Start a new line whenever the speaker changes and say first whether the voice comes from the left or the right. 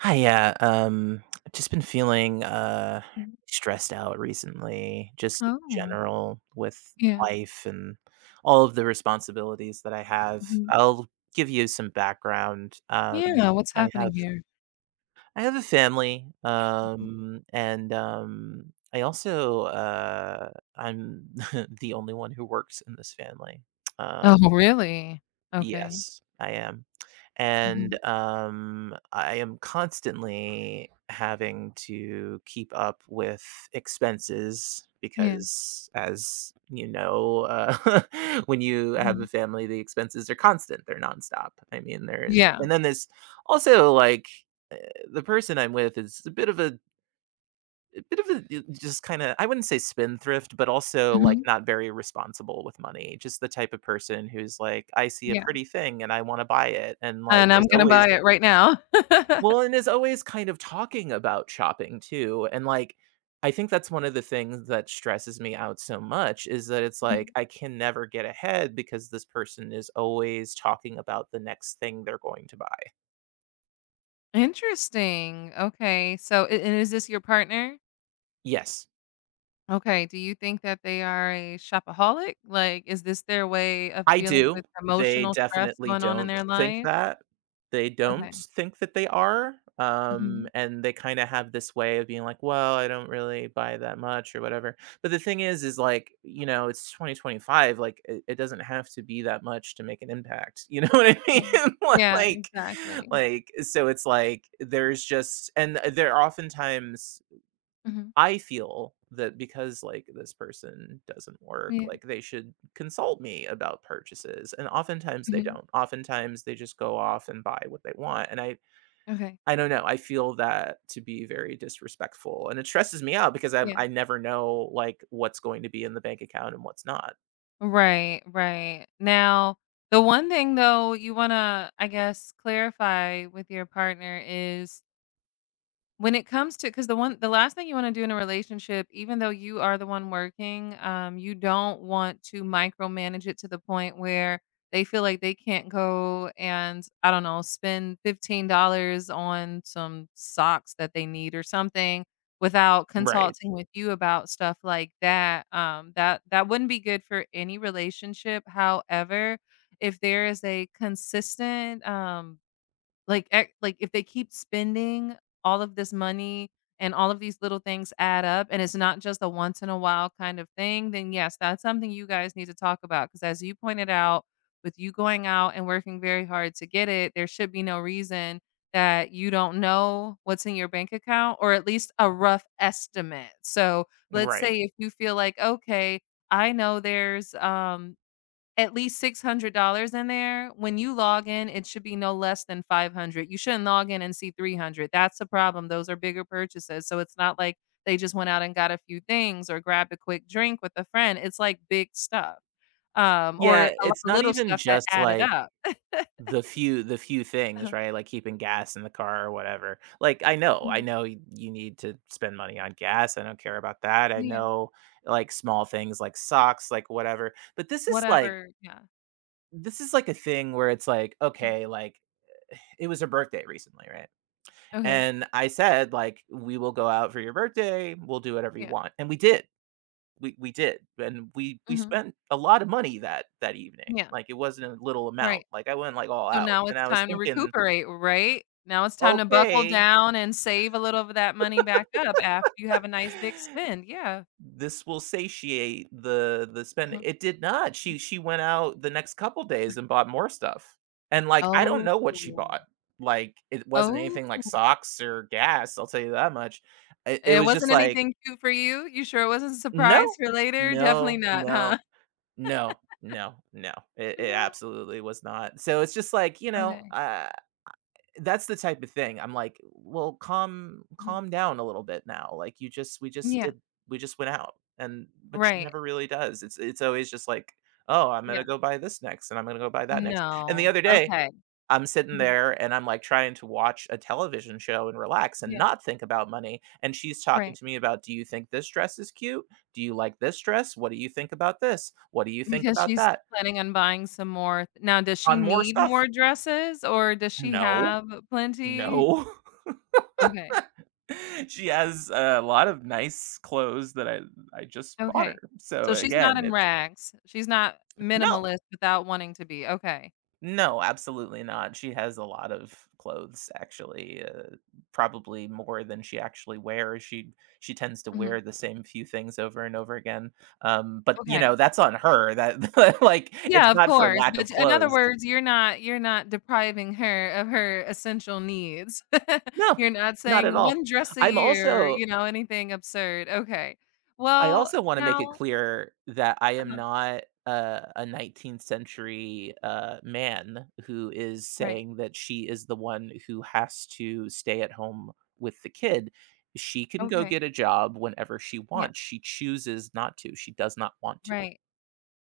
right: Hi, yeah. I've just been feeling
left: Mhm.
right: stressed out recently, just in
left: Oh,
right: general with
left: yeah.
right: life and all of the responsibilities that I have.
left: Mhm.
right: I'll give you some background.
left: Yeah, what's
right: I
left: happening
right: have
left: here?
right: I have a family,
left: Mhm.
right: and I also I'm the only one who works in this family. um,
left: Oh, really? Okay.
right: Yes, I am.
left: Mhm.
right: And, I am constantly having to keep up with expenses
left: Yeah.
right: because as you know, when you have a
left: Mhm.
right: family, the expenses are constant, they're nonstop. I mean, there is
left: Yeah.
right: and then there's also, like, eh, the person I'm with is a bit of a a bit of a just kinda I wouldn't say spendthrift, but also, like,
left: Mhm.
right: not very responsible with money. Just the type of person who's like, "I see a
left: Yeah.
right: pretty thing and I wanna buy it," and, like,
left: And I'm gonna buy it right now.
right: and is always kind of talking about shopping too, and, like, I think that's one of the things that stresses me out so much is that it's like,
left: Mhm.
right: I can never get ahead because this person is always talking about the next thing they're going to buy.
left: Interesting. Okay. So, I and is this your partner?
right: Yes.
left: Okay. Do you think that they are a shopaholic? Like, is this their way of
right: I
left: dealing
right: do.
left: with
right: They
left: emotional stress
right: definitely
left: going on in
right: don't
left: their
right: think
left: life?
right: that. They don't
left: Okay.
right: think that they are.
left: Mhm.
right: And they kind of have this way of being like, well, I don't really buy that much or whatever. But the thing is like, you know, it's 2025. Like, it doesn't have to be that much to make an impact. You know what I
left: Yeah.
right: mean?
left: Yeah,
right: like,
left: exactly.
right: so it's like and they're oftentimes
left: Mhm.
right: I feel that because like this person doesn't work,
left: Yeah.
right: like they should consult me about purchases. And oftentimes they
left: Mhm.
right: don't. Oftentimes they just go off and buy what they want. And I
left: Okay.
right: I don't know. I feel that to be very disrespectful. And it stresses me out because
left: Yeah.
right: I never know like what's going to be in the bank account and what's not.
left: Right, right. Now, the one thing though you wanna, I guess, clarify with your partner is when it comes to, because the last thing you wanna do in a relationship, even though you are the one working, you don't want to micromanage it to the point where they feel like they can't go and, I don't know, spend $15 on some socks that they need or something without
right: Right.
left: consulting with you about stuff like that. That wouldn't be good for any relationship. However, if there is a consistent, like, ec like, if they keep spending all of this money and all of these little things add up and it's not just a once in a while kind of thing, then yes, that's something you guys need to talk about. Because as you pointed out, with you going out and working very hard to get it, there should be no reason that you don't know what's in your bank account or at least a rough estimate. So, let's say
right: Right.
left: if you feel like, "Okay, I know there's, at least $600 in there. When you log in, it should be no less than 500. You shouldn't log in and see 300. That's the problem. Those are bigger purchases. So it's not like they just went out and got a few things or grabbed a quick drink with a friend. It's like big stuff,
right: Yeah,
left: or a lot
right: it's
left: of
right: not
left: little
right: even
left: stuff that
right: just
left: added
right: like
left: up."
right: the few things,
left: Uh-huh.
right: right? Like keeping gas in the car or whatever. Like I
left: Mhm.
right: know you need to spend money on gas. I don't care about that. I
left: Yeah.
right: know like small things like socks, like whatever. But this is like
left: Whatever. Yeah.
right: this is like a thing where it's like,
left: Mhm.
right: okay, like it was her birthday recently, right?
left: Okay.
right: And I said like we will go out for your birthday. We'll do whatever you
left: Yeah.
right: want. And we did. We did. And we
left: Mhm.
right: spent a lot of money that evening.
left: Yeah.
right: Like it wasn't a little amount.
left: Right.
right: Like I went like all
left: So
right: out.
left: now
right: And
left: it's
right: I was
left: time to
right: thinking
left: recuperate, right? Now it's time to buckle
right: okay,
left: down and save a little of that money back up after you have a nice big spend, yeah.
right: this will satiate the spending.
left: uh
right: It did not. She went out the next couple days and bought more stuff. And like, I don't
left: Oh.
right: know what she bought. Like, it wasn't
left: Oh,
right: anything like socks or gas, I'll tell you that much. It
left: it
right: was just
left: wasn't
right: like,
left: anything cute for you? You sure it wasn't a surprise
right: no
left: for later? Definitely
right: no
left: not,
right: no
left: huh?
right: no. It
left: No?
right: absolutely was not. So it's just like, you know,
left: Okay.
right: that's the type of thing. I'm like, well,
left: Mhm.
right: calm down a little bit now. Like you just we just
left: Yeah,
right: did we just went out. And but she
left: right.
right: never really does. It's always just like, oh, I'm
left: Yeah.
right: gonna go buy this next, and I'm gonna go buy that next. And the
left: No.
right: other day
left: Okay.
right: I'm sitting
left: Mhm.
right: there and I'm like trying to watch a television show and relax and
left: Yeah,
right: not think about money, and she's talking
left: right.
right: to me about, do you think this dress is cute, do you like this dress, what do you think about this, what do you think
left: Because
right: about
left: she's
right: that,
left: planning on buying some more, now does she
right: on more
left: need
right: stuff.
left: more dresses or does she
right: No.
left: have plenty?
right: No.
left: Okay,
right: She has a lot of nice clothes that I just bought her.
left: okay.
right: So
left: So she's not
right: again,
left: in
right: it's
left: rags. She's not
right: no,
left: minimalist without wanting to be. Okay.
right: no, absolutely not. She has a lot of clothes actually, probably more than she actually wears. She tends to
left: Mhm.
right: wear the same few things over and over again. But you
left: Okay.
right: know that's on her. That like it's
left: Yeah, of
right: not for
left: course,
right: lack of
left: but in other
right: clothes.
left: words, you're not depriving her of her essential needs.
right: No,
left: You're not
right: not at
left: saying
right: all.
left: one dress a
right: I'm
left: year, you
right: also
left: know, anything absurd. Okay.
right: I
left: Well,
right: also wanna make it
left: now
right: clear that I am
left: uh
right: not a 19th century, man who is
left: right.
right: saying that she is the one who has to stay at home with the kid. She can go
left: Okay.
right: get a job whenever she
left: Yeah,
right: wants. She chooses not to. She does not want to.
left: right.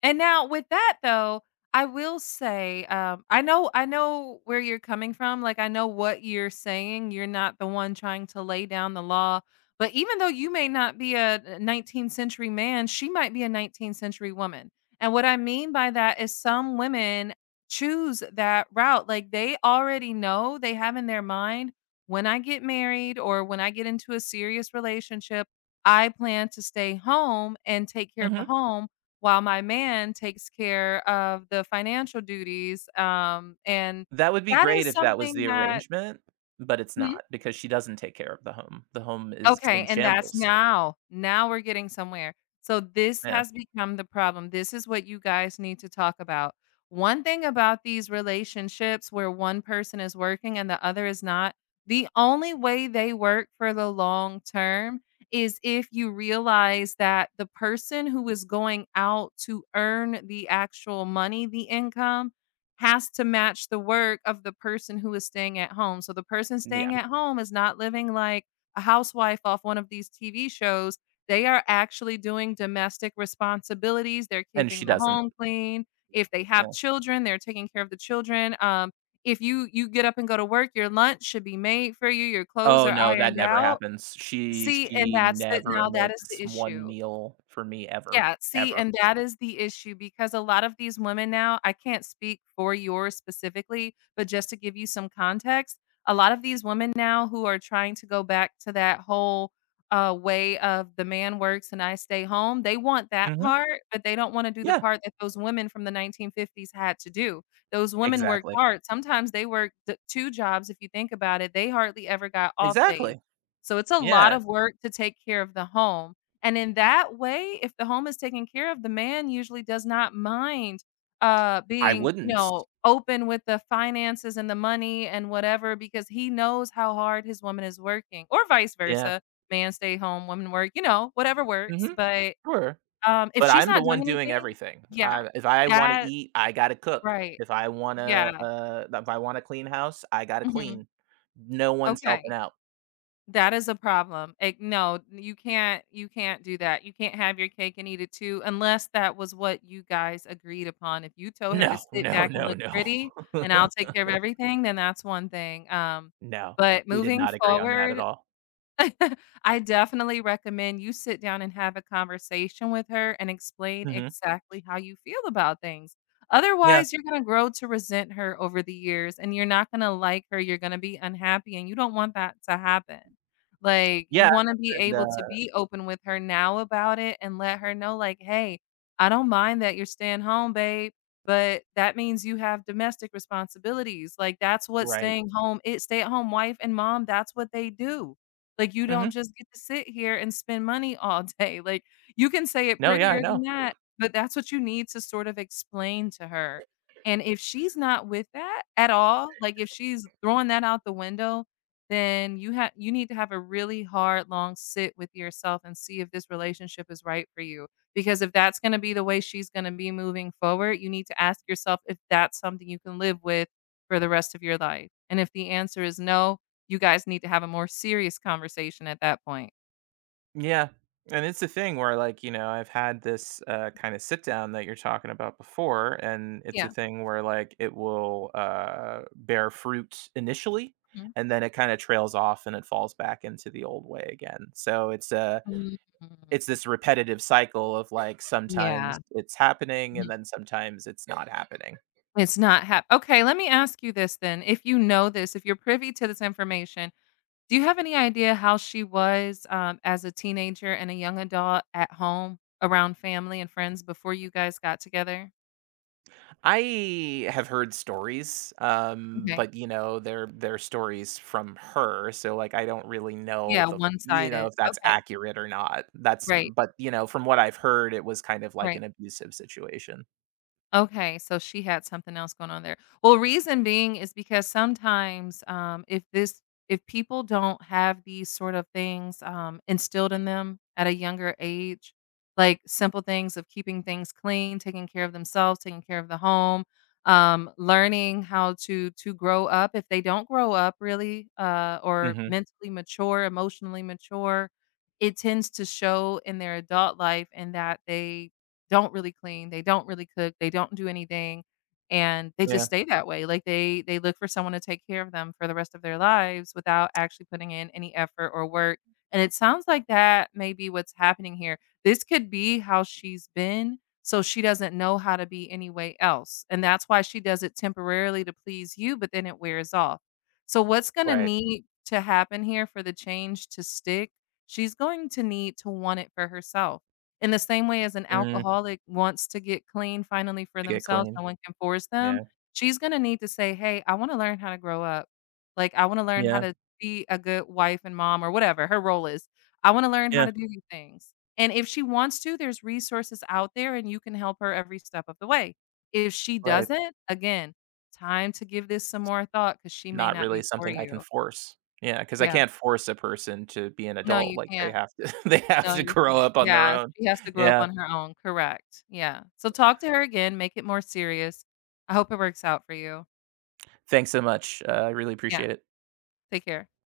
left: And now with that though, I will say, I know where you're coming from, like, I know what you're saying, you're not the one trying to lay down the law, but even though you may not be a 19th century man, she might be a 19th century woman, and what I mean by that is some women choose that route, like, they already know, they have in their mind, "When I get married or when I get into a serious relationship, I plan to stay home and take care of the
right: Mhm.
left: home while my man takes care of the financial duties, and
right: That would be
left: that
right: great
left: is
right: if that was
left: something
right: the
left: that."
right: arrangement, but it's not, because she doesn't take care of the home. The home is
left: Okay,
right: in
left: and that's
right: shambles.
left: now we're getting somewhere. So this
right: Yeah.
left: has become the problem. This is what you guys need to talk about. One thing about these relationships where one person is working and the other is not, the only way they work for the long term is if you realize that the person who is going out to earn the actual money, the income, has to match the work of the person who is staying at home. So the person
right: Yeah.
left: staying at home is not living like a housewife off one of these TV shows, they are actually doing domestic responsibilities. They're
right: And
left: keeping
right: she
left: the
right: doesn't.
left: home clean. If they have
right: Yeah.
left: children, they're taking care of the children. If you get up and go to work, your lunch should be made for you. Your clothes
right: Oh,
left: are
right: no, that
left: ironed
right: never
left: out.
right: happens. She
left: See, and
right: she
left: that's it.
right: never
left: Now that is the
right: makes one
left: issue.
right: meal for me ever,
left: Yeah, see,
right: ever.
left: and that is the issue because a lot of these women now, I can't speak for yours specifically, but just to give you some context, a lot of these women now who are trying to go back to that whole, way of the man works and I stay home, they want that
right: Mhm.
left: part, but they don't wanna do the
right: Yeah,
left: part that those women from the 1950s had to do. Those women worked
right: exactly.
left: hard. Sometimes they worked d two jobs. If you think about it, they hardly ever got off days.
right: Exactly.
left: So it's a lot
right: Yeah,
left: of work to take care of the home. And in that way, if the home is taken care of, the man usually does not mind,
right: I
left: being, you
right: wouldn't.
left: know, open with the finances and the money and whatever, because he knows how hard his woman is working, or vice
right: Yeah.
left: versa. Man stay home, women work, you know, whatever works.
right: Mhm.
left: But,
right: Sure.
left: if
right: But
left: she's
right: I'm the
left: not doing
right: one doing
left: anything,
right: everything.
left: yeah.
right: I If I wanna
left: That
right: eat, I gotta cook.
left: Right. Yeah.
right: If I wanna clean house, I gotta
left: Mhm.
right: clean. No one's helping
left: Okay.
right: out.
left: That is a problem. Like, no, you can't do that. You can't have your cake and eat it too unless that was what you guys agreed upon. If you told her to
right: No,
left: sit
right: no,
left: back and
right: no,
left: look
right: no.
left: pretty and I'll take care of everything, then that's one thing.
right: No,
left: But
right: we did
left: moving
right: not agree on that at
left: forward,
right: all.
left: I definitely recommend you sit down and have a conversation with her and explain
right: Mhm.
left: exactly how you feel about things.
right: Yeah.
left: Otherwise, you're going to grow to resent her over the years and you're not going to like her. You're going to be unhappy and you don't want that to happen. Like, you
right: Yeah,
left: want to be
right: and,
left: able to
right: uh
left: be open with her now about it and let her know, like, hey, I don't mind that you're staying home, babe, but that means you have domestic responsibilities. Like, that's what
right: Right.
left: staying home, it stay at home wife and mom, that's what they do, like, you don't
right: Mhm.
left: just get to sit here and spend money all day, like, you can say it
right: No, yeah, I
left: prettier than
right: know.
left: that, but that's what you need to sort of explain to her, and if she's not with that at all, like, if she's throwing that out the window, then you need to have a really hard, long sit with yourself and see if this relationship is right for you, because if that's gonna be the way she's gonna be moving forward, you need to ask yourself if that's something you can live with for the rest of your life, and if the answer is no, you guys need to have a more serious conversation at that point.
right: Yeah. And it's a thing where like, you know, I've had this kind of sit down that you're talking about before, and it's a
left: Yeah.
right: thing where like it will bear fruit initially
left: Mhm.
right: and then it kind of trails off and it falls back into the old way again. So
left: Mm.
right: it's this repetitive cycle of like
left: Yeah.
right: sometimes it's happening
left: Mhm.
right: and then sometimes it's not happening.
left: It's not hap okay, let me ask you this then. If you know this, if you're privy to this information, do you have any idea how she was, as a teenager and a young adult at home around family and friends before you guys got together?
right: I have heard stories,
left: Okay.
right: but you know, they're stories from her, so like I don't really
left: Yeah,
right: know the, you know,
left: one-sided.
right: if that's
left: Okay.
right: accurate or not. That's
left: Right,
right: but you know, from what I've heard, it was kind of like
left: right.
right: an abusive situation.
left: Okay, so she had something else going on there. Well, reason being is because sometimes if people don't have these sort of things instilled in them at a younger age, like simple things of keeping things clean, taking care of themselves, taking care of the home, learning how to grow up. If they don't grow up really, or
right: Hmm.
left: mentally mature, emotionally mature, it tends to show in their adult life, and that they don't really clean, they don't really cook, they don't do anything, and they just
right: Yeah,
left: stay that way. Like they look for someone to take care of them for the rest of their lives without actually putting in any effort or work. And it sounds like that may be what's happening here. This could be how she's been, so she doesn't know how to be any way else. And that's why she does it temporarily to please you, but then it wears off. So what's going to
right: right.
left: need to happen here for the change to stick? She's going to need to want it for herself, in the same way as an
right: Mm,
left: alcoholic wants to get clean finally for
right: to get
left: themselves,
right: clean.
left: no one can force them,
right: Yeah,
left: she's gonna need to say, "Hey, I wanna learn how to grow up. Like, I wanna learn how
right: yeah,
left: to be a good wife and mom," or whatever her role is. "I wanna learn how
right: yeah.
left: to do these things." And if she wants to, there's resources out there and you can help her every step of the way. If she
right: Right.
left: doesn't, again, time to give this some more thought because she may
right: Not
left: not
right: really
left: be for
right: something I can
left: you.
right: force. Yeah, because I
left: Yeah.
right: can't force a person to be an
left: No,
right: adult.
left: you
right: Like they
left: can't.
right: have to, they have
left: No,
right: to
left: you
right: grow
left: can't.
right: up on their
left: Yeah,
right: own.
left: she has to grow up
right: Yeah.
left: on her own, correct. Yeah. So talk to her again, make it more serious. I hope it works out for you.
right: Thanks so much. I really
left: Yeah,
right: appreciate it.
left: take care.